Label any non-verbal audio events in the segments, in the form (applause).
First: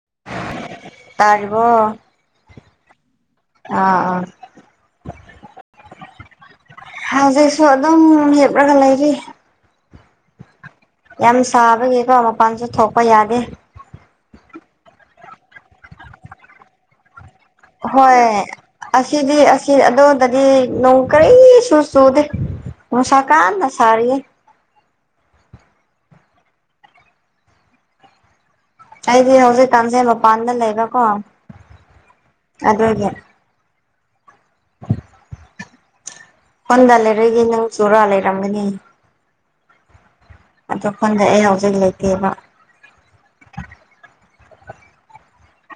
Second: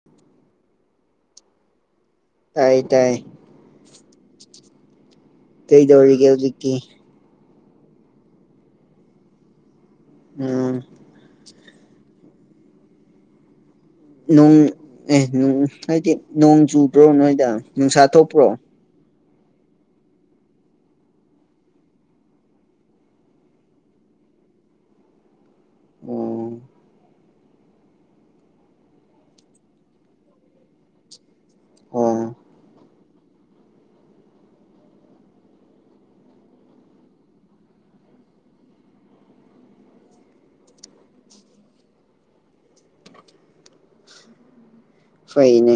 (inaudible) ꯇꯥꯔꯤꯕꯣ ꯇꯥꯏ ꯇꯥꯏ ꯑꯥ ꯑꯥ ꯀꯩꯗꯧꯔꯤꯒꯦ ꯍꯧꯖꯤꯛꯀꯤ ꯍꯧꯖꯤꯛꯁꯨ ꯑꯗꯨꯝ ꯍꯦꯞꯂꯒ ꯂꯩꯔꯤ ꯎꯝ ꯌꯥꯝ ꯁꯥꯕꯒꯤꯀꯣ ꯃꯄꯥꯟꯁꯨ ꯊꯣꯛꯄ ꯌꯥꯗꯦ ꯅꯣꯡ ꯑꯦ ꯍꯥꯏꯗꯤ ꯅꯣꯡ ꯆꯨꯕ꯭ꯔꯣ ꯅꯣꯏꯗ ꯅꯨꯡꯁꯥ ꯍꯣꯏ ꯊꯣꯛꯄ꯭ꯔꯣ ꯑꯁꯤꯗꯤ ꯑꯁꯤ ꯑꯗꯨꯗꯗꯤ ꯅꯣꯡ ꯀꯔꯤꯁꯨ ꯆꯨꯗꯦ ꯅꯨꯡꯁꯥ ꯀꯥꯥꯟꯅ ꯁꯔꯤ ꯎꯝ ꯑꯩꯗꯤ ꯍꯧꯖꯤꯛ ꯀꯥꯡꯖꯩ ꯃꯄꯥꯟꯗ ꯂꯩꯕꯀꯣ ꯑꯣ ꯑꯗꯨꯒꯤ ꯎ ꯍꯣꯟꯗ ꯂꯩꯔꯏꯒꯦ ꯅꯪ ꯆꯨꯔꯥ ꯂꯩꯔꯝꯒꯅꯤ ꯑꯈꯣꯟꯗ ꯑꯩ ꯍꯧꯖꯤꯛ ꯂꯩꯇꯦꯕ ꯐꯩꯅꯦ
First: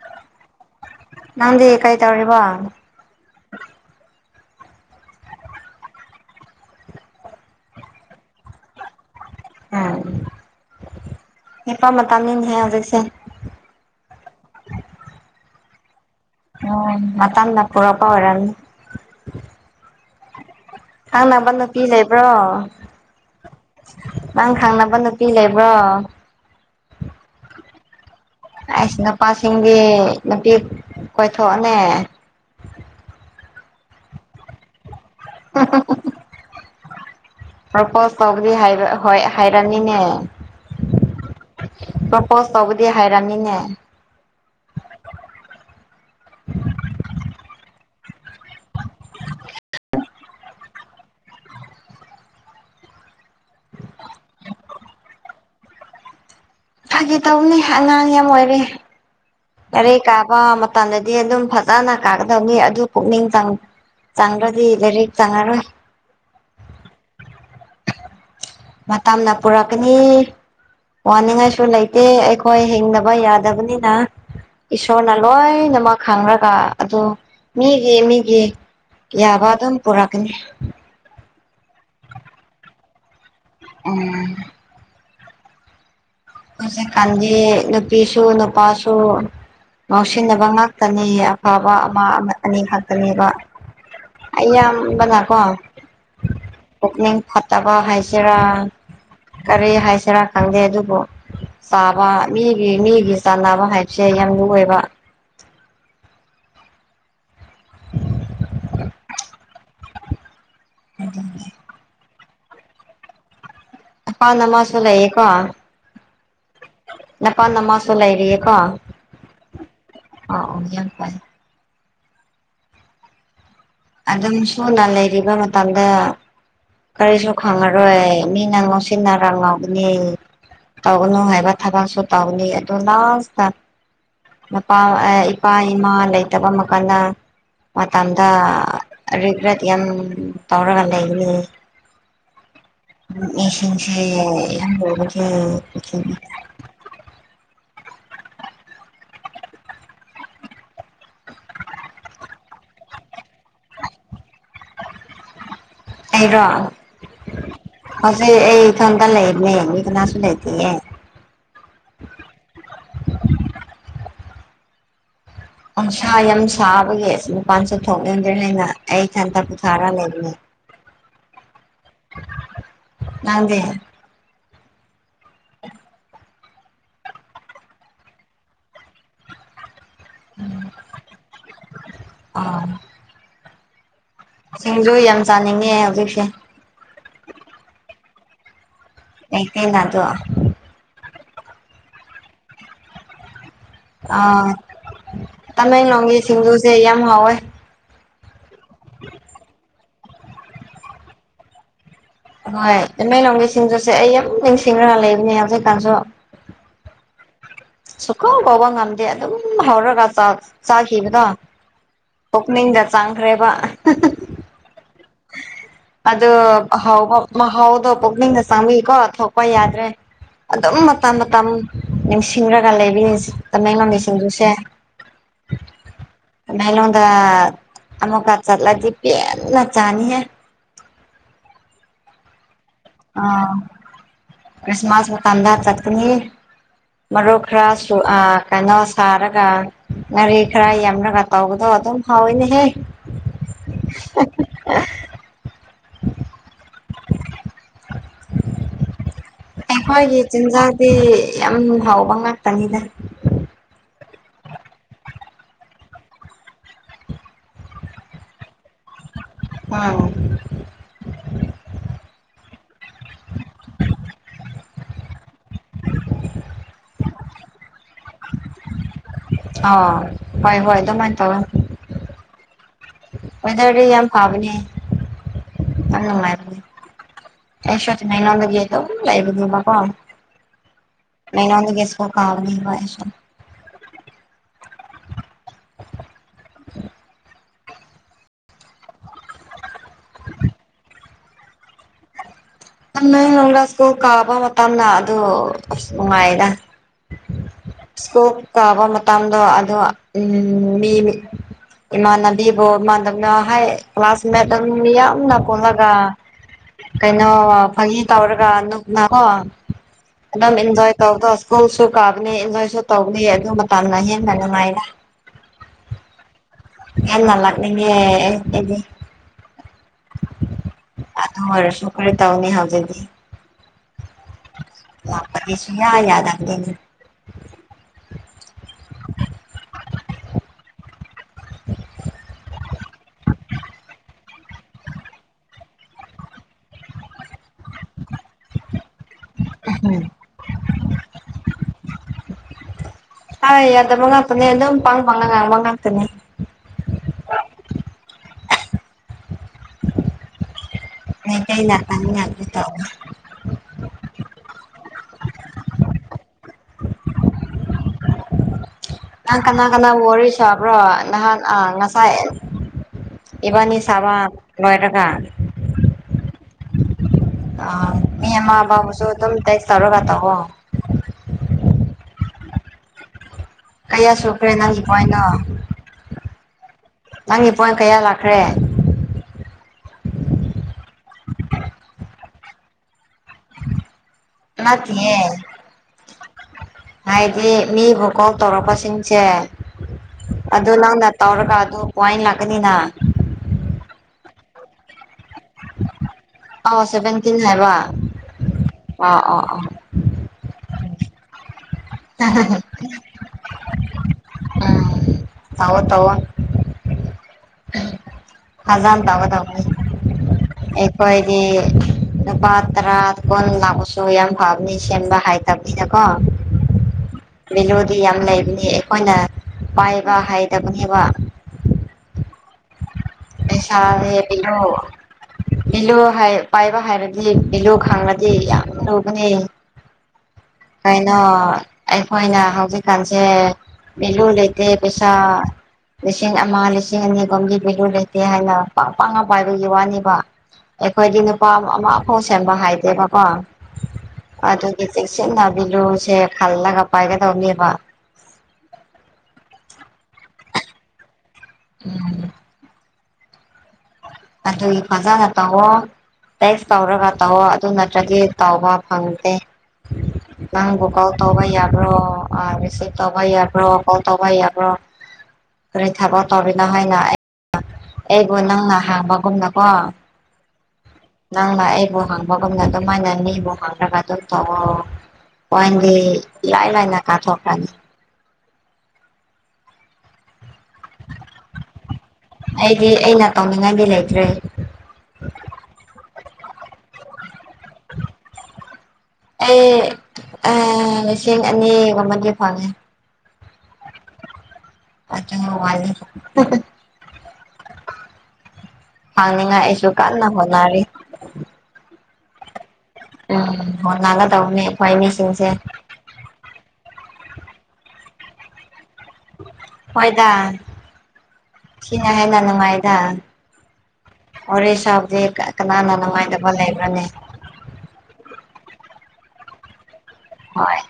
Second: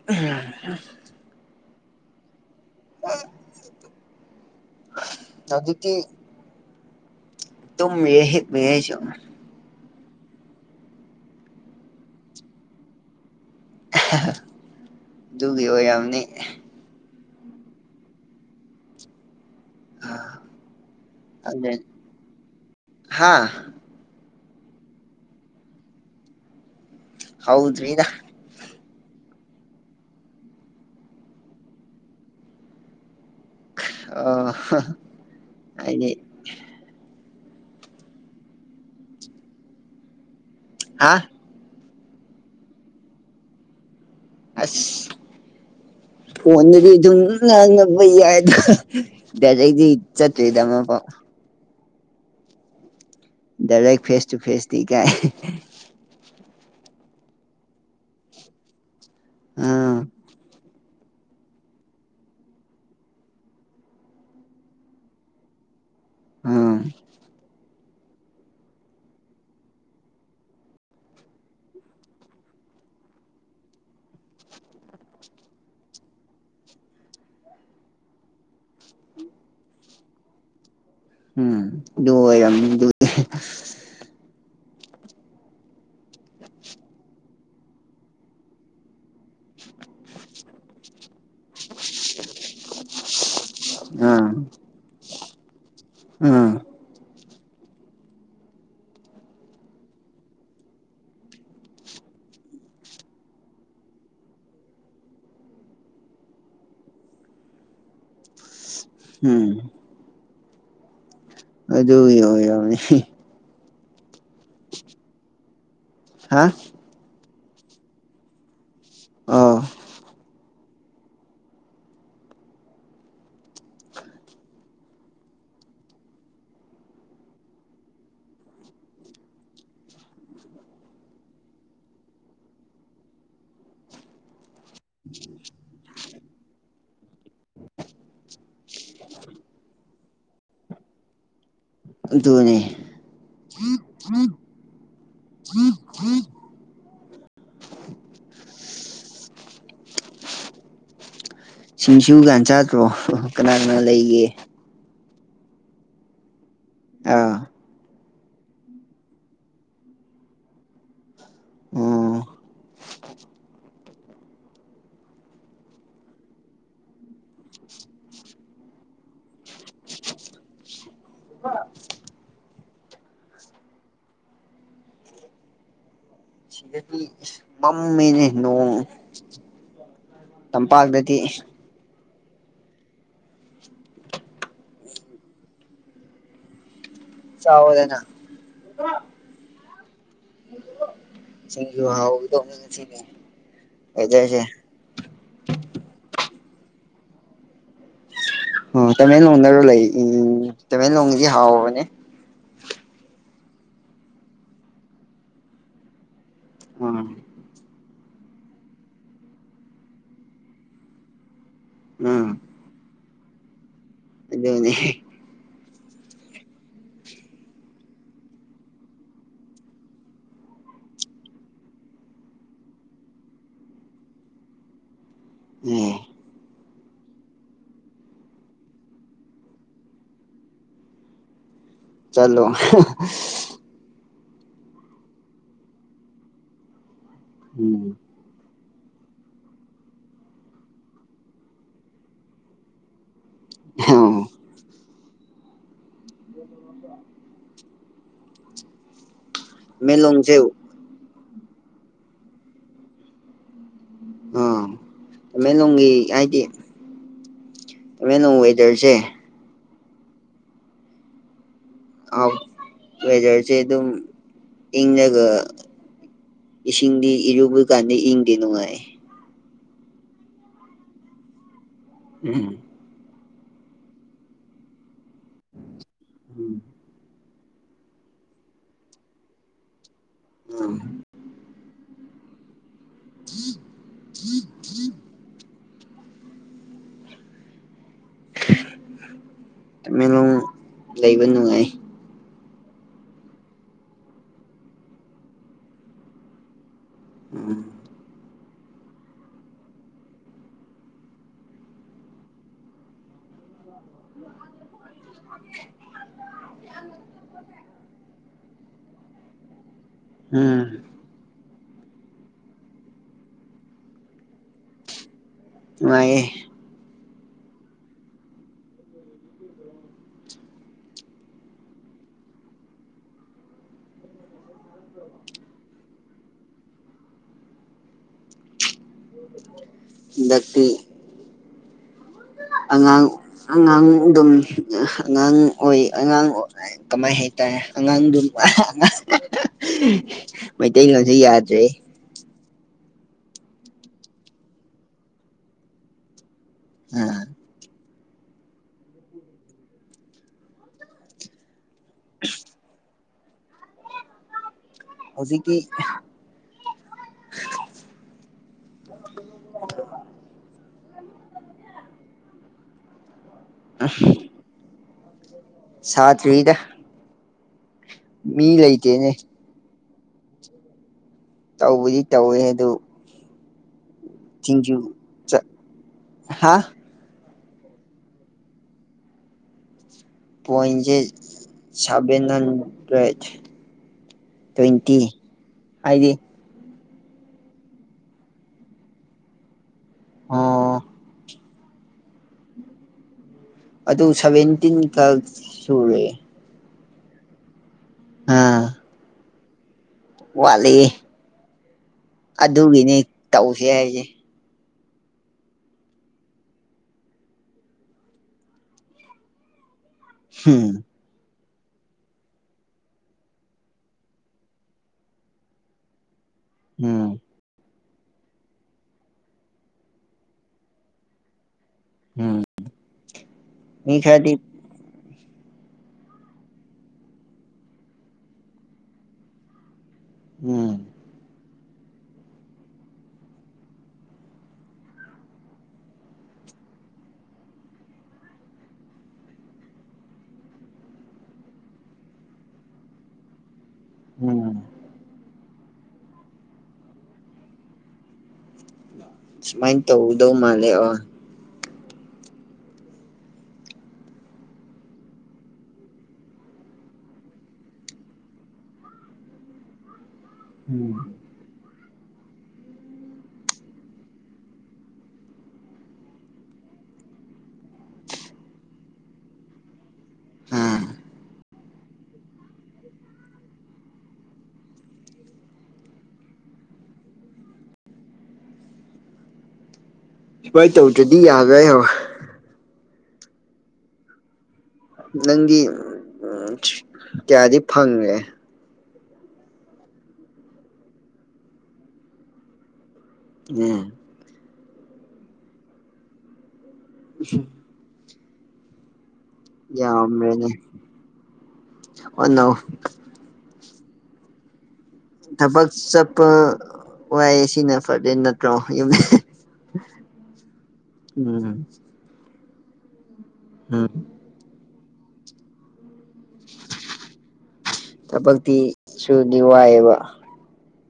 ꯎ ꯅꯪꯗꯤ ꯀꯩ ꯇꯧꯔꯤꯕꯣ ꯑꯗꯨ ꯑꯗꯨꯗꯤ ꯇꯍꯤ ꯃ ꯆ ꯎꯝ ꯏꯄꯥ ꯃꯇꯝꯥꯅꯤꯍꯦ ꯍꯧꯖꯤꯛꯁꯦ ꯑꯗꯨꯒꯤ ꯑꯣꯏ ꯔꯝꯅꯤ ꯎ ꯃꯝꯗ ꯄꯨꯔꯛꯄ ꯑꯣꯏꯔꯝꯅꯤ ꯑ (unintelligible) ꯊꯪꯅꯕ ꯅꯨꯄꯤ ꯂꯩꯕ꯭ꯔꯣ ꯍꯥ ꯅꯪ ꯈꯪꯅꯕ ꯅꯨꯄꯤ ꯂꯩꯕ꯭ꯔꯣ ꯍꯥꯎꯗ꯭ꯔꯤꯗ ꯑꯩꯁ ꯅꯨꯄꯥꯁꯤꯡꯗꯤ ꯅꯨꯄꯤ ꯀꯣꯏꯊꯣꯛꯅꯦ ꯑ (unintelligible) ꯎꯝ ꯎꯝ ꯎꯝ ꯎꯝ ꯄ꯭ꯔꯄꯣꯁ ꯇꯧꯕꯗꯤ ꯍꯥꯏꯔꯝꯃꯥꯃꯤꯅꯦ ꯍꯥ ꯄ꯭ꯔꯣꯄꯣꯁ ꯇꯧꯕꯗꯤ ꯍꯥꯏꯔꯝꯅꯤꯅꯦ ꯑꯁ ꯐꯣꯟꯗꯗꯤ ꯑꯗꯨꯝ ꯉꯥꯡꯅꯕ ꯌꯥꯏꯗ ꯗꯩꯗꯤ ꯆꯠꯇꯣꯏꯦꯗ ꯑꯃ ꯄꯥꯎ ꯗꯏꯔꯦ ꯐꯦꯁ ꯇꯨ ꯐꯦꯁ ꯊꯈꯥꯏ ꯐꯒꯦ ꯇꯧꯕꯅꯦ ꯑꯉꯥꯡ ꯌꯥꯝ ꯑꯣꯏꯔꯦ ꯑꯥ ꯔꯩ ꯀꯥꯕ ꯃꯇꯝꯗꯗꯤ ꯑꯗꯨꯝ ꯐꯖꯅ ꯀꯥꯒꯗꯕꯅꯤ ꯑꯗꯨ ꯄꯨꯛꯅꯤꯡ ꯆꯪ ꯆꯪ꯭ꯔꯗꯤ ꯂꯩꯔꯤ ꯆꯪꯉꯔꯣꯏ ꯑꯥ ꯃꯇꯝꯅ ꯄꯨꯔꯛꯀꯅꯤ ꯋꯥꯅꯤꯡꯉꯥꯏꯁꯨ ꯂꯩꯇꯦ ꯑꯩꯈꯣꯏ ꯍꯤꯡꯗꯕ ꯌꯥꯗꯕꯅꯤꯅ ꯏꯁꯣꯔꯅ ꯂꯣꯏꯅꯃꯛ ꯈꯪꯔꯒ ꯑꯗꯨ ꯃꯤꯒꯤ ꯃꯤꯒꯤ ꯌꯥꯕ ꯑꯗꯨꯝ ꯄꯨꯔꯛꯀꯅꯤ ꯎꯝ ꯑꯗꯨ ꯌꯥꯝ ꯎꯝ ꯀꯥꯟꯗꯦ ꯅꯨꯄꯤꯁꯨ ꯅꯨꯄꯥꯁꯨ ꯉꯥꯎꯁꯤꯟꯅꯕ ꯉꯥꯛꯇꯅꯤ ꯑꯐꯕ ꯑꯃ ꯑꯅꯤ ꯉꯥꯛꯇꯅꯦꯕ ꯑꯥ ꯑ ꯌꯥꯝꯝꯕꯅꯥꯀꯣ ꯑꯥ ꯄꯨꯛꯅꯤꯡ ꯐꯠꯇꯕ ꯍꯥꯏꯖꯔꯥ ꯀꯔꯤ ꯍꯥꯏꯁꯤꯔꯥ ꯈꯪꯗꯦ ꯑꯗꯨꯕꯨ ꯆꯥꯕ ꯃꯤꯒꯤ ꯃꯤꯒꯤ ꯆꯥꯟꯅꯕ ꯍꯥꯏꯕꯁꯦ ꯌꯥꯝ ꯂꯨ ꯑꯣꯏꯕ ꯎꯝ (unintelligible) ꯎ ꯑꯖ ꯍ ꯌꯥꯅꯤ ꯍꯥꯟꯅ ꯃꯥꯁ ꯂꯩꯌꯦꯀꯣ ꯍꯥ ꯅꯄꯥꯜ ꯅꯃꯁꯨ ꯂꯩꯔꯤꯌꯦꯀꯣ ꯑ ꯑꯣ ꯑ ꯌꯥꯝ ꯐꯥꯏꯦ ꯑꯗꯨꯝ ꯁꯨꯅ ꯂꯩꯔꯤꯕ ꯃꯇꯝꯗ ꯀꯔꯤꯁꯨ ꯈꯪꯉꯔꯣꯏ ꯃꯤꯅ ꯉꯣꯁꯤꯟꯅꯔꯝ ꯉꯧꯒꯅꯤ ꯇꯧꯅꯨ ꯍꯥꯏꯕ ꯊꯕꯛꯁꯨ ꯇꯧꯅꯤ ꯑꯗꯨ ꯂꯥꯁꯇ ꯅꯨꯄꯥ ꯏꯄꯥ ꯏꯃꯥ ꯂꯩꯇꯕ ꯃꯈꯜꯅ ꯃꯇꯝꯗ ꯑꯗꯨꯒ꯭ꯔꯠ ꯌꯥꯝ ꯇꯧꯔꯒ ꯂꯩ ꯏ ꯑꯗꯨꯅꯤ ꯎꯁꯤꯁꯤ ꯌꯥꯝ ꯁꯤꯡꯁꯨ ꯀꯥꯟ ꯆꯥꯠꯇ꯭ꯔꯣ ꯀꯅꯥ ꯀꯅꯥ ꯂꯩꯒꯦ ꯑꯩꯔꯣ ꯑꯥ ꯍꯧꯖꯤꯛ ꯑꯩ ꯏꯊꯟꯇ ꯂꯩꯔꯤꯅꯦ ꯃꯤ ꯀꯅꯥꯁꯨ ꯂꯩꯇꯦꯌꯦ ꯑꯣ ꯑꯪꯁꯥ ꯌꯥꯝ ꯁꯥꯕꯒꯤ ꯅꯨꯄꯥꯟꯁꯨ ꯊꯣꯛꯅꯤꯡꯗ꯭ꯔꯦ ꯂꯩꯅ ꯑꯩ ꯏꯊꯟꯊ ꯄꯨꯊꯥꯔꯒ ꯂꯩꯕꯅꯦ (unintelligible) ꯅꯪꯒꯤ (unintelligible) ꯃꯃꯤꯅꯤꯅꯣ ꯇꯝꯄꯥꯑꯒꯗꯗꯤ ꯑ ꯁꯤꯡꯖꯨ ꯌꯥꯝ ꯆꯥꯅꯤꯡꯉꯦ ꯍꯧꯖꯤꯛꯁꯦ ꯆꯥꯎꯥꯎꯗꯅ ꯑꯩꯇꯅ ꯑꯗꯨ ꯆꯖꯨ ꯍꯥꯎꯗꯒ ꯉꯁꯤꯅꯦ ꯑꯥ ꯇꯃꯦꯡꯂꯣꯡꯒꯤ ꯁꯤꯡꯖꯨꯁꯦ ꯌꯥꯝ ꯍꯥꯎꯋꯦ ꯑꯣ ꯇꯃꯦꯡꯂꯣꯡꯗꯒ ꯂꯩ ꯎꯝ ꯇꯃꯦꯡꯂꯣꯡꯗꯤ ꯍꯥꯎꯕꯅꯦ ꯍꯣꯏ ꯏꯃꯃꯦ ꯂꯣꯡꯒꯤ ꯁꯤꯡꯖꯨꯁꯦ ꯑꯩ ꯌꯥꯝ ꯅꯤꯡꯁꯤꯡꯉꯒ ꯂꯩꯕꯅꯦ ꯍꯧꯖꯤꯛꯀꯥꯟꯁꯨ ꯑ ꯁꯨꯀꯥꯎ ꯀꯥꯎ ꯉꯝꯗꯦ ꯑꯗꯨꯝ ꯍꯧꯔꯒ ꯆꯥꯈꯤꯕꯗꯣ ꯑ ꯑꯣꯛꯅꯤꯡꯗ ꯆꯥꯡꯈ꯭ꯔꯦꯕ ꯖꯣꯅꯤ ꯑꯗ ꯍ ꯍꯥꯎꯗꯣ ꯄꯨꯒꯅꯤꯡꯗ ꯁꯃ ꯀꯣ ꯊꯄ ꯌꯥꯗ꯭ꯔꯦ ꯑꯗꯨꯝ ꯃꯇꯝ ꯃꯇꯝ ꯅꯤꯡꯁꯤꯡꯔꯒ ꯂꯩꯕꯤꯔꯤ ꯇꯃꯦꯡꯡꯂꯕꯤꯁꯤꯡꯗꯨꯁꯦ ꯑꯣ ꯃꯦꯂꯣꯗ ꯑꯃꯃꯨ ꯀꯥ ꯆꯠꯂꯗꯤ ꯄꯦꯟꯅ ꯆꯥꯅꯤꯍꯦ ꯆꯂꯣ ꯑ ꯀ꯭ꯔꯤꯁꯃꯥꯁ ꯃ ꯀꯥꯟꯗꯥ ꯆꯠꯀꯅꯤ ꯃꯔꯨꯞ ꯎꯝ ꯈꯔꯁꯨ ꯑ ꯀꯩꯅꯣ ꯁꯥꯔꯒ ꯉꯥꯔꯤ ꯈꯔ ꯌꯝꯂꯒ ꯇꯧꯕꯗꯣ ꯑꯗꯨꯝ ꯍꯧꯋꯤꯅꯦꯍꯦ (inaudible) (inaudible) ꯑꯩꯈꯣꯏꯒꯤ ꯇꯃꯦꯡꯂꯣꯡꯁꯦ ꯆꯤꯟꯖꯥꯛꯗꯤ ꯌꯥꯝ ꯍꯥꯎꯕ ꯉꯇꯅꯤꯗ ꯑꯣꯃꯦꯂꯣꯡꯒꯤ ꯍꯥꯏꯗꯤ ꯃ ꯅ ꯋꯥꯦꯇꯔꯁꯦ ꯎꯝ ꯋꯦꯖꯔ ꯑꯗꯨꯝ ꯏꯪꯉꯒ ꯏꯁꯤꯡꯗꯤ ꯏꯔꯨꯕ ꯀꯥꯟꯗ ꯏꯪꯗꯦ ꯅꯨꯡꯉꯥꯏ ꯑ ꯍꯣꯏ ꯍꯣꯏ ꯑꯗꯨꯃꯥꯏꯅ ꯇꯧꯋꯦ ꯎꯝ ꯋꯦꯗꯔꯗꯤ ꯌꯥꯝ ꯐꯕꯅꯦ ꯌꯥꯝ ꯅꯨꯡꯉꯥꯏꯔꯅꯦ ꯎꯝ ꯑꯦꯁꯦ ꯃꯅꯗꯒꯤ ꯇ ꯂꯥꯏꯕ ꯉꯕꯀꯣ ꯎ ꯅꯩꯅꯣꯟꯒꯦꯁꯀꯣ ꯀꯥꯕꯅꯤ ꯁ (inaudible) (inaudible) ꯇꯃꯦꯡꯂꯣꯡ ꯂꯩꯕ ꯅꯨꯡꯉꯥꯏ ꯅꯪꯒ ꯁ꯭ꯀꯨꯜ ꯀꯥꯕ ꯃꯇꯝꯗ ꯑꯗꯨ ꯑꯁ ꯅꯨꯡꯉꯥꯏꯗ ꯎꯝ ꯏꯁꯀꯣꯞ ꯀꯥꯕ ꯃꯇꯝꯗꯣ ꯑꯗꯣ ꯎꯝ ꯃꯤ ꯏꯃꯥꯟꯅꯕꯤꯕꯨ ꯃꯥꯗꯧꯅ ꯍꯥꯏ ꯀ꯭ꯂꯥꯁꯃꯦꯠꯇꯧꯅ ꯃꯤꯌꯥꯝ (unintelligible) ꯀꯩꯅꯣ ꯐꯥꯒꯤ ꯇꯧ ꯎꯝ (unintelligible) ꯇꯧꯕꯗꫭ ꯏꯁ꯭ꯀꯨꯜꯁꯨ ꯀꯥꯕꯅꯤ ꯏꯟꯖꯣꯏꯁꯨ ꯇꯧꯕꯅꯤ ꯑꯗꯨ ꯃꯇꯝꯅ ꯍꯦꯟꯅ ꯅꯨꯡꯉꯥꯏꯔꯦ ꯅꯨꯡꯉꯥꯏꯌꯦ ꯌꯥꯝꯅ ꯂꯥꯛꯅꯤꯡꯉꯦ ꯑꯩ ꯑꯩꯗꯤ ꯑꯗꯨ ꯑꫭꯏꯔꯁꯨ ꯈꯔ ꯇꯥꯎꯅꯤ ꯍꯧꯖꯤꯛꯇꯤ ꯂꯄꯗꯤꯁꯨ ꯌꯥ ꯌꯥꯗ ꯑꯗꯅꯤ (inaudible) ꯍꯟꯗꯛꯇꯤ (inaudible) ꯑꯉꯥꯡ ꯑꯉꯥꯡ ꯑꯗꯨꯝ ꯑꯉꯥꯡ ꯑꯣꯏ ꯑꯉꯥꯡ ꯀꯃꯥꯏ ꯍꯥꯏꯇꯥꯔꯦ ꯑꯉꯥꯡꯗꯣ ꯑꯉꯥꯡ ꯃꯩꯇꯩꯂꯣꯟꯁꯦ ꯌꯥꯗ꯭ꯔꯦ ꯑ ꯑ ꯑꯗꯨ ꯃ ꯉꯥꯛꯇꯅꯦꯅꯤ ꯑꯗꯨꯝ ꯄꯥꯡ ꯐꯉꯥꯡ ꯉꯥꯛꯇꯅꯦ ꯎ (unintelligible) ꯍꯧꯖꯤꯛꯀꯤ ꯅꯪ ꯀꯅꯥ ꯀꯅꯥꯕꯨ ꯋꯥꯔꯤ ꯁꯥꯕ꯭ꯔꯣ ꯅꯍꯥꯟ ꯑ ꯉꯁꯥꯏ ꯏꯕꯥꯅꯤ ꯁꯥꯕ ꯂꫭꯏꯔꯒ ꯁꯥꯠ ꯇ꯭ꯔꯤꯗ ꯑ ꯃꯤ ꯑꯃꯕꯥꯎꯕꯨꯁꯨ ꯂꯩꯇꯦꯅꯦ ꯑꯗꯨꯝ ꯇꯦꯛꯁ ꯇꯧꯔꯒ ꯇꯧꯋꫭ ꯇꯧꯕꯗꯤ ꯇꯧꯋꯦ ꯑꯗꯨ ꯀꯌꯥ ꯁꯨꯈ꯭ꯔꯦ ꯅꯪꯒꯤ (unintelligible) ꯍꯥꯥ ꯅꯪꯒꯤ ꯄꯣꯏꯟ ꯀꯌꯥ ꯂꯥꯛꯈ꯭ꯔꯦ ꯄꯣꯏꯟꯁꯦ ꯁꯕꯦꯟ ꯍꯟꯗ꯭ꯔꯦꯠ ꯇ꯭ꯋꯦꯟꯇꯤ ꯅꯠꯇꯤꯌꯦ ꯍꯥꯏꯗꯤ ꯍꯥꯏꯗꯤ ꯃꯤꯕꯨ ꯀꯣꯜ ꯇꯧꯔꯛꯄꯁꯤꯡꯁꯦ ꯑꯗꯨ ꯑꯣ ꯅꯪꯅ ꯇꯧꯔꯒ ꯑꯗꯨ ꯄꯣꯏꯟ ꯂꯥꯛꯀꯅꯤꯅ ꯑꯗꯨ ꯁꯚꯦꯟꯇꯤꯟꯈꯛ ꯁꯨꯔꯦ ꯑꯣ ꯁꯦꯚꯦꯟꯇꯤꯟ ꯍꯥꯏꯕ ꯑꯥ ꯑꫭ ꯑ ꯑꫭ ꯋꯥꯠꯂꯤ ꯑꯗꯨꯒꯤꯅꯤ ꯇꯧꯁꯦ ꯍꯥꯏꯁꯦ ꯇꯥꯎꯋꫭ ꯇꯥꯎꯋꫭ ꯐꯖꯅ ꯇꯥꯎꯒꯗꯧꯅꯤ (inaudible) ꯑꯩꯈꫭꯏꯗꯤ ꯂꯨꯄꯥ ꯇꯔꯥ ꯀꯨꯟ ꯂꯥꯛꯁꯨ ꯌꯥꯝ ꯐꯕꯅꯤ ꯁꯦꯝꯕ ꯍꯥꯏꯇꯕꯅꯤꯅꯀꯣ ꯎꯝ ꯚꯦꯂꯨꯗꯤ ꯌꯥꯝ ꯂꯩꯕꯅꯦ ꯑꯩꯈꯣꯏꯅ ꯄꯥꯏꯕ ꯍꯩꯇꯕꯅꯦꯕ ꯎꯝ ꯄꯩꯁꯥ ꯃꯤ ꯈꯔꯗꯤ ꯂꯦꯞꯄꯤꯔꫭ ꯚꯦꯂꯨ ꯍꯥꯎ ꯄꯥꯏꯕ ꯍꯥꯏꯔꯗꯤ ꯚꯦꯂꯨ ꯈꯪꯉꯗꯤ ꯌꯥꯝ ꯂꯨꯒꯅꯤ ꯎꯝ ꯀꯩꯅꫭ ꯑꯩꯈꯣꯏꯅ ꯍꯧꯖꯤꯛꯀꯥꯟꯁꯦ ꯕꯦꯂꯨ ꯂꯩꯇꯦ ꯄꯩꯁꯥ ꯂꯤꯁꯤꯡ ꯑꯃ ꯂꯤꯁꯤꯡ ꯑꯅꯤꯒꯣꯝꯒꯤ ꯚꯦꯂꯨ ꯂꯩꯇꯦ ꯍꯥꯏꯅ ꯄꯥꯛ ꯄꯥꯛꯅ ꯄꯥꯏꯕꯒꯤ ꯋꯥꯅꯦꯕ ꯑꯩꯈꯣꯏꯗꯤ ꯅꯨꯄꯥ ꯑꯃꯐꯥꯎ ꯁꯦꯝꯕ ꯍꯥꯏꯗꯦꯕꯀꯣ ꯎꯝ ꯑꯗꯨꯗꯤ ꯆꯦꯛꯁꯤꯟ ꯅꯕꯤꯗꯨꯁꯦ ꯈꯜꯂꯒ ꯄꯥꯏꯒꯗꯧꯅꯦꯕ ꯁꯨꯃꯥꯏ ꯇꯧꯗꯧ ꯃꯥꯜꯂꯦ ꯑ ꯎꯝ (unintelligible) ꯑꯗꯨꯒꯤ ꯐꯖꯅ ꯇꯧꯋꯣ ꯇꯦꯛꯁ ꯇꯧꯔꯒ ꯇꯧꯑꯣ ꯑꯗꯨ ꯅꯠꯇ꯭ꯔꯗꯤ ꯇꯧꯕ ꯐꯪꯗꯦ ꯅꯪꯕꯨ ꯎꯝ ꯀꫭ‌ꯜ ꯇꯧꯕ ꯌꯥꯕ꯭ꯔꯣ ꯑ ꯔꯤꯁꯞ ꯇꯧꯕ ꯌꯥꯕ꯭ꯔꯣ ꯀꫭꯜ ꯇꯧꯕ ꯌꯥꯕ꯭ꯔꯣꯔꯤ ꯈꯨꯔꯦꯟ ꯊꯕꯛ ꯇꯧꯔꯤꯅꫭ ꯍꯥꯏꯅ ꯑꯩꯕꯨ ꯅꯪꯅ ꯍꯥꯡꯕꯒꯨꯝꯅꯀꯣ ꯑꯥ ꯅꯪꯅ ꯑꯩꯕꯨ ꯍꯥꯡ ꯃꯥꯒꯨꯝꯅ ꯑꯗꯨꯃꯥꯏꯅ ꯃꯤꯕꯨ ꯍꯪꯔꯒ ꯑꯗꯨꯝ ꯇꯧꯋꫭ ꯄꫭꯏꯟꯗꯤ ꯏꯔꯥꯏ ꯂꯥꯏꯅ ꯀꯥꯊꯣꯛꯈ꯭ꯔꯅꯤ ꯁꯤꯃꯥꯏ ꯇꯧꯗ꯭ꯔꯗꯤ ꯌꯥꯗ꯭ꯔꯦꯕ ꯑꯩꯗꯤ ꯑꯩꯅ ꯇꯧꯅꯤꯡꯉꯥꯏꯗꯤ ꯂꯩꯇ꯭ꯔꯦ ꯅꯪꯗꯤ ꯀꯌꯥꯗꯤ ꯐꯪꯒ꯭ꯔꯦ ꯑꯩ ꯑ ꯂꯤꯁꯤꯡ ꯑꯅꯤꯒꯨꯝꯕꯗꯤ ꯐꯪꯉꯦ (unintelligible) (unintelligible) (unintelligible) ꯐꯪꯅꯤꯡꯉꯥꯏ ꯑꯩꯁꯨ ꯀꯟꯅ ꯌꯥꯃꯦꯅꯦ ꯍꯣꯠꯅꯔꯤ ꯍꫭꯠꯅꯧ ꯎꯝ ꯍꫭꯠꯅꯒꯗꯧꯕꯅꯤ ꯊꯕꯛ ꯆꯠꯄ ꯋꯥꯏꯌꯦ ꯁꯤꯅ ꯐꯗꯦ ꯅꯠꯇ꯭ꯔꯣ ꯌꯨꯝ ꯍꯣꯏꯗ ꯎꯝ ꯁꯤꯅ ꯍꯦꯟꯅ ꯅꯨꯡꯉꯥꯏꯗ ꯎꯝ ꯋꯥꯔꯤ ꯁꯥꯕꯗꯤ ꯀꯅꯥꯅ ꯅꯨꯡꯉꯥꯏꯇꯕ ꯂꯩꯕ꯭ꯔꯅꯦ ꯊꯕꯛꯇꯤ ꯁꯨꯅꯤ ꯋꯥꯏꯌꯦꯕ ꯍꯣꯏ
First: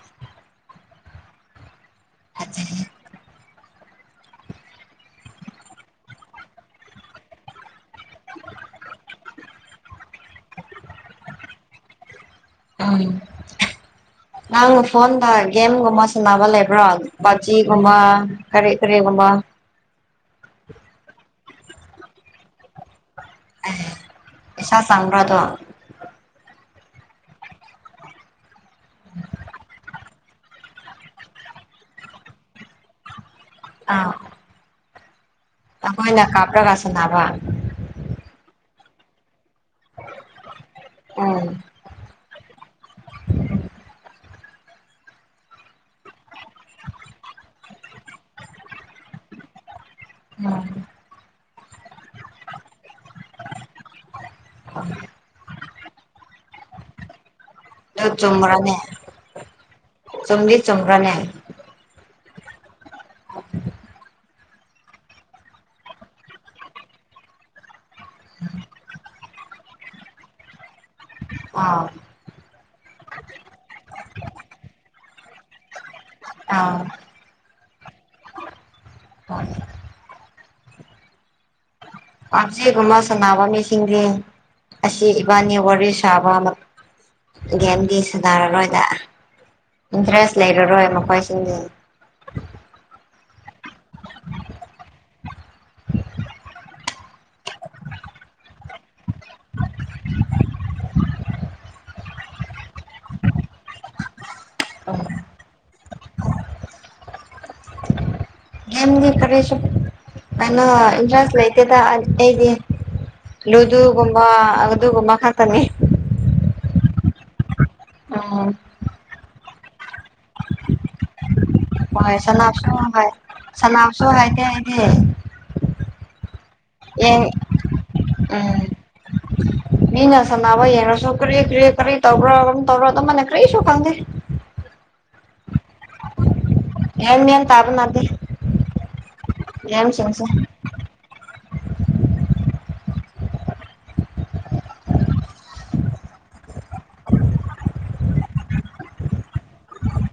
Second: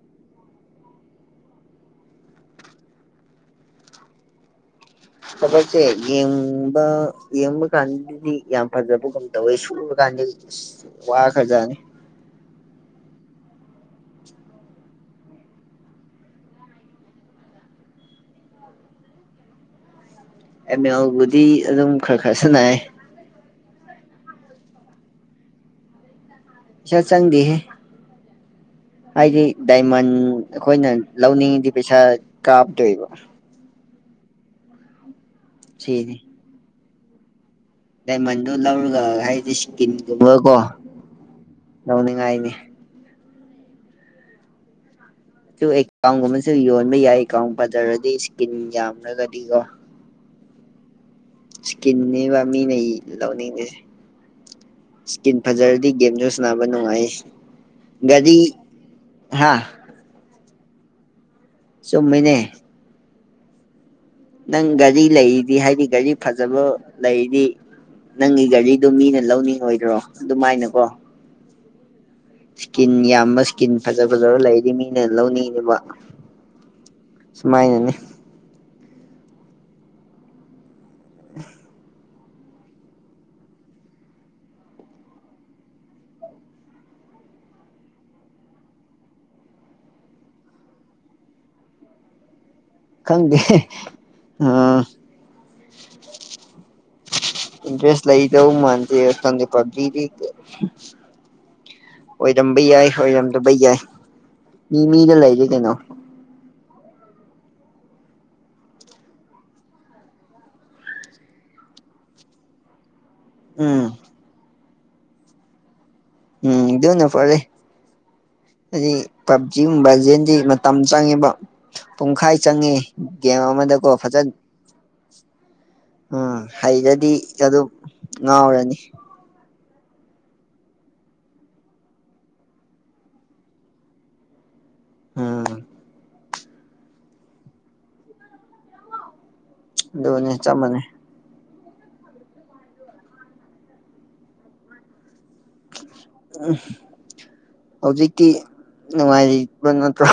(inaudible) (unintelligible) ꯊꯕꯛꯁꯦ ꯌꯦꯡꯕ ꯌꯦꯡꯕꯀꯥꯟ ꯌꯥꯝ ꯐꯖꯕꯒꯨꯝ ꯇꯧꯋꯦ ꯁꯨꯔꯀꯥꯟꯗꯤ ꯋꯥ ꯈ꯭ꯔꯖꯥꯅꯤ ꯎꯝ ꯅꯪ ꯐꯣꯟꯗ ꯒꯦꯝꯒꯨꯝꯕ ꯁꯥꯟꯅꯕ ꯂꯩꯕ꯭ꯔꯣ ꯄꯞꯖꯤꯒꯨꯝꯕ ꯀꯔꯤ ꯀꯔꯤꯒꯨꯝꯕ ꯑꯦꯃꯦꯜꯕꯨꯗꯤ ꯑꯗꯨꯝ ꯈꯔ ꯈꯔ ꯁꯟꯅꯩ ꯄꯩꯁꯥ ꯆꯪꯕ꯭ꯔꯗꯨ ꯁꯦꯜ ꯆꯪꯗꯦꯍꯦ ꯑꯩꯗꯤ ꯗꯥꯏꯃꯟ ꯑꯩꯈꯣꯏꯅ ꯂꯧꯅꯤꯡꯉꯗꯤ ꯄꯩꯁꯥ ꯀꯥꯞꯇꯣꯏꯕ ꯑꯧ ꯑꯈꯣꯏꯅ ꯁꯤꯅꯤ ꯀꯥꯞ꯭ꯄꯔ ꯔꯁꯟꯇꯥꯕ ꯗꯥꯏꯃꯟꯗꯣ ꯂꯧꯔꯒ ꯍꯥꯏꯗꯤ ꯏꯁꯀꯤꯟꯒꯨꯝꯕꯀꯣ ꯎꯝ ꯂꯧꯅꯤꯡꯉꯥꯏꯅꯤ ꯁꯨꯝ ꯑꯦꯀꯥꯎꯟꯒꯨꯝꯕꯁꯨ ꯌꯣꯟꯕ ꯌꯥꯏ ꯑꯦꯀꯥꯎꯟ ꯐꯖꯔꯗꯤ ꯏꯁꯀꯤꯟ ꯌꯥꯝꯔꯒꯗꯤ ꯀꯣ ꯎꯝ ꯏꯁꯀꯤꯟꯅꯦꯕ ꯃꯤꯅ ꯂꯧꯅꯤꯡꯉꯤꯁꯦ ꯏꯁꯀꯤꯟ ꯐꯖꯔꯗꯤ ꯒꯦꯝꯖꯨ ꯁꯥꯟꯅꯕ ꯅꯨꯡꯉꯥꯏ ꯑꯗꯨ ꯒꯥꯔꯤ ꯆꯨꯝꯕꯔꯅꯦ ꯍꯥ ꯆꯨꯝꯗꯤ ꯆꯨꯝꯕꯔꯅꯦ ꯆꯨꯝꯃꯦꯅꯦ ꯑꯣ (unintelligible) ꯅꯪ ꯒꯥꯔꯤ ꯂꯩꯌꯦꯗꯤ ꯍꯥꯏꯗꯤ ꯒꯥꯔꯤ ꯐꯖꯕ ꯂꯩꯔꯗꯤ ꯅꯪꯒꯤ ꯒꯥꯔꯤ ꯑꯗꯨꯝ ꯃꯤꯅ ꯂꯧꯅꯤꯡꯉꯣꯏꯗ꯭ꯔꯣ ꯑꯗꯨꯃꯥꯏꯅꯀꯣ ꯑꯥ ꯏꯁꯀꯤꯟ ꯌꯥꯝꯕ ꯏꯁꯀꯤꯟ ꯐꯖ ꯐꯖꯕ ꯂꯩꯗꯤ ꯃꯤꯅ ꯂꯧꯅꯤꯡꯉꯦꯕ ꯑꯥ (unintelligible) ꯄꯥꯞꯖꯦꯒꯨꯝꯕ ꯁꯥꯟꯅꯕ ꯃꯤꯁꯤꯡꯗꯤ ꯑꯁꯤ ꯏꯕꯥꯅꯤ ꯋꯥꯔꯤ ꯁꯥꯕ ꯒꯦꯝꯒꯤ ꯁꯦꯗꯥꯔꯔꯣꯏꯗ ꯏꯟꯇꯔꯦꯁ ꯂꯩꯔꯔꯣꯏ ꯃꯈꯣꯏꯁꯤꯡ ꯈꯪꯗꯦ ꯑꯥ ꯏꯟꯇꯔꯦꯁ ꯂꯩꯗꯧ ꯃꯟ ꯀꯗ ꯄꯕꯤꯕꯤꯗꯤ ꯑꯣꯏꯔꯝꯕ ꯌꯥꯏ ꯑꯣꯏꯔꯝꯗꯕ ꯌꯥꯏ ꯃꯤ ꯃꯤꯗ ꯂꯩꯒꯦ ꯀꯩꯅꯣ ꯌꯥꯝꯦꯝꯗꯤ ꯈꯔꯤꯁꯨ ꯑꯩꯅ ꯏꯟꯇꯔꯦꯁ ꯂꯩꯇꯗꯗꯤ ꯎꯝ ꯂꯨꯗꯨꯒꯨꯝꯕ ꯑꯗꯨꯒꯨꯝꯕ ꯈꯠꯇꯅꯤ ꯎꯝꯗꯨꯅ ꯐꯔꯦ ꯎꯝ ꯄꯞꯖꯤ ꯉꯨꯝꯕꯖꯤꯗꯤ ꯃꯇꯝ ꯆꯪꯉꯦꯕ ꯍꯣꯏ ꯄꯨꯡꯈꯥꯏ ꯁꯅꯥꯞꯁꯨ ꯆꯪꯉꯦ ꯍꯣꯏ ꯒꯦꯝ ꯑꯃꯗꯀꯣ ꯁꯅꯥꯞꯁꯨ ꯐꯖꯅ (unintelligible) ꯎꯝ ꯍꯩꯔꯗꯤ ꯌꯦꯡ ꯑꯗꯨꯝ ꯎꯝ ꯉꯥꯎꯔꯅꯤ ꯃꯤꯅ ꯁꯥꯟꯅꯕ ꯌꯦꯡꯉꯁꯨ ꯀꯔꯤ ꯀꯔꯤ ꯀꯔꯤ ꯇꯧꯕꯔꯣ (unintelligible) ꯇꯧꯔꯣ ꯃꯅꯦ ꯀꯔꯤ ꯁ ꯈꯪꯗꯦ ꯎꯝ ꯑꯦꯃꯤꯟ ꯇꯥꯕ ꯅꯗꯤ ꯑꯗꯨꯅꯦ ꯆꯞꯃꯅꯦ ꯎꯝ ꯍꯧꯖꯤꯛꯇꯤ ꯅꯨꯡꯉꯥꯏꯔꯤꯕ ꯅꯠꯇ꯭ꯔꯥ